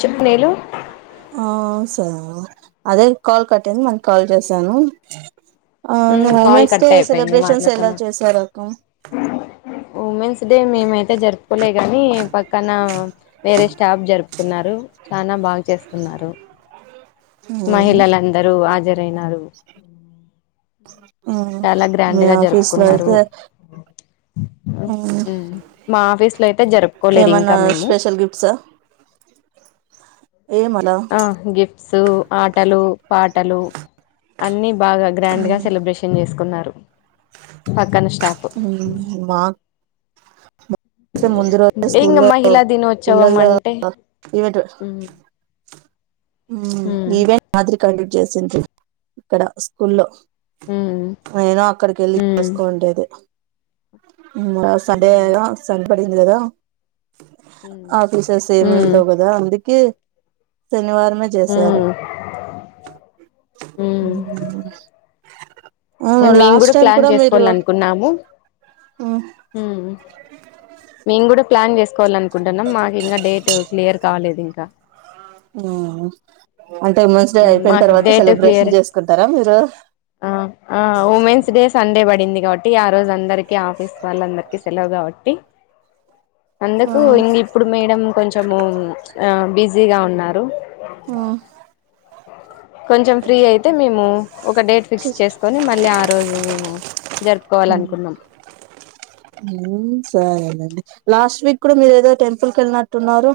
చెప్పు నేలు ఆ అదే కాల్ కట్ అయింది మళ్ళీ కాల్ చేశాను అవును కాల్ ఉమెన్స్ కట్ డే అయిపోయింది సెలబ్రేషన్స్ ఎలా మాట్లాడతామా చేసారు అక్క ఉమెన్స్ డే మేమయితే జరుపుకోలే గాని పక్కన వేరే స్టాఫ్ జరుపుకున్నారు చానా బాగు చేసుకున్నారు. మ్మ్. మహిళలందరూ ఆజర్ అయినారు మ్మ్. చాలా మీ గ్రాండ్ గా ఆఫీస్ లో జరుపుకున్నారు అయితే మ్మ్, మ్ మా ఆఫీస్ లో అయితే జరుపుకోలేదు ఇంకా ఏమన్నా మేము స్పెషల్ గిఫ్ట్స్ ఆ, ఎమ్ ఆ గిఫ్ట్స్ ఆటల్ లు పాటలు అన్ని బాగా గ్రాండ్ గా మ్మ్. సెలబ్రేషన్ చేసుకున్నారు పక్కనా ఉమ్మ్ మా ముందు రోజే అంటే ఇంగ స్కూల్లో మహిళా దినోత్సవం పిల్లలు అంటే ఈవెంట్ ఉమ్ మ్ ఉమ్ ఈవెంట్ మాదిరి కండక్ట్ చేస్ చిన్ చిన్' అక్కడ స్కూల్లో ఉమ్ నేను అక్కడికి వెళ్ళి ఉమ్ చేసుకోండి దే యూ సండే ఉమ్ గా [unintelligible] నిధి ఏదో ఉమ్ ఆఫీసర్స్ ఉమ్ ఏమైందో కదా అందుకే శనివారం మ చేశారు ఉమ్ యూ మే మేము కూడా ప్లాన్ మీరు చేసుకోవాలి అనుకున నాము హు మీను కూడా ప్లాన్ చేసుకోవాలన్ కుంటున్నాం మాకు ఇంకా డేట్ క్లియర్ కాలేదు ఇంకా హుహు అంటే ఉమెన్స్ డే ఉమ్ అయిపోయిన మాకు తర్వాత డేట్ క్లియర్ సెలబ్రేషన్ చేసుకుంటారా మీరు ఆ ఆ ఉమెన్స్ డే సండే పడింది కాబట్టి ఆ రోజు అందరికీ ఆఫీస్ వాళ్ళందరికి సెలవు కాబట్టి అందుకు ఇంకిప్పుడు మేడం కొంచము ఆ బిజీగా ఉన్నారు కొంచెం ఫ్రీ అయితే మేము ఒక డేట్ ఫిక్స్ చేసుకొని మళ్ళీ ఆ రోజు మేము జరుపుకోవాలనుకున్నాం యూ సరేనండి లాస్ట్ వీక్ కూడా మీరు ఏదో టెంపుల్ కెళ్ళినట్టున్నారు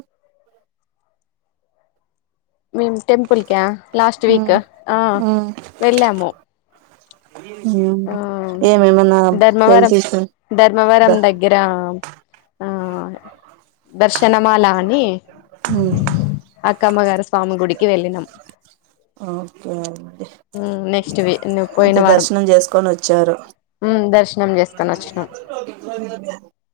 మేము టెంపుల్ కా లాస్ట్ వీక్ ఆ వెళ్ళాము మ్ ఆ ఏమి ఏమన్నా ధర్మవరం హెల్త్ ఇష్యూ ధర్మవరం దా దగ్గర ఆ దర్శనమాల అని అక్కమ్మగారు స్వామి గుడికి వెళ్ళినాం ఓకే అండి యూ నెక్స్ట్ వి నువ్వు పోయిన వారం ని వచ్చారు నం చేసుకనొచ్చు ఓకే అది అది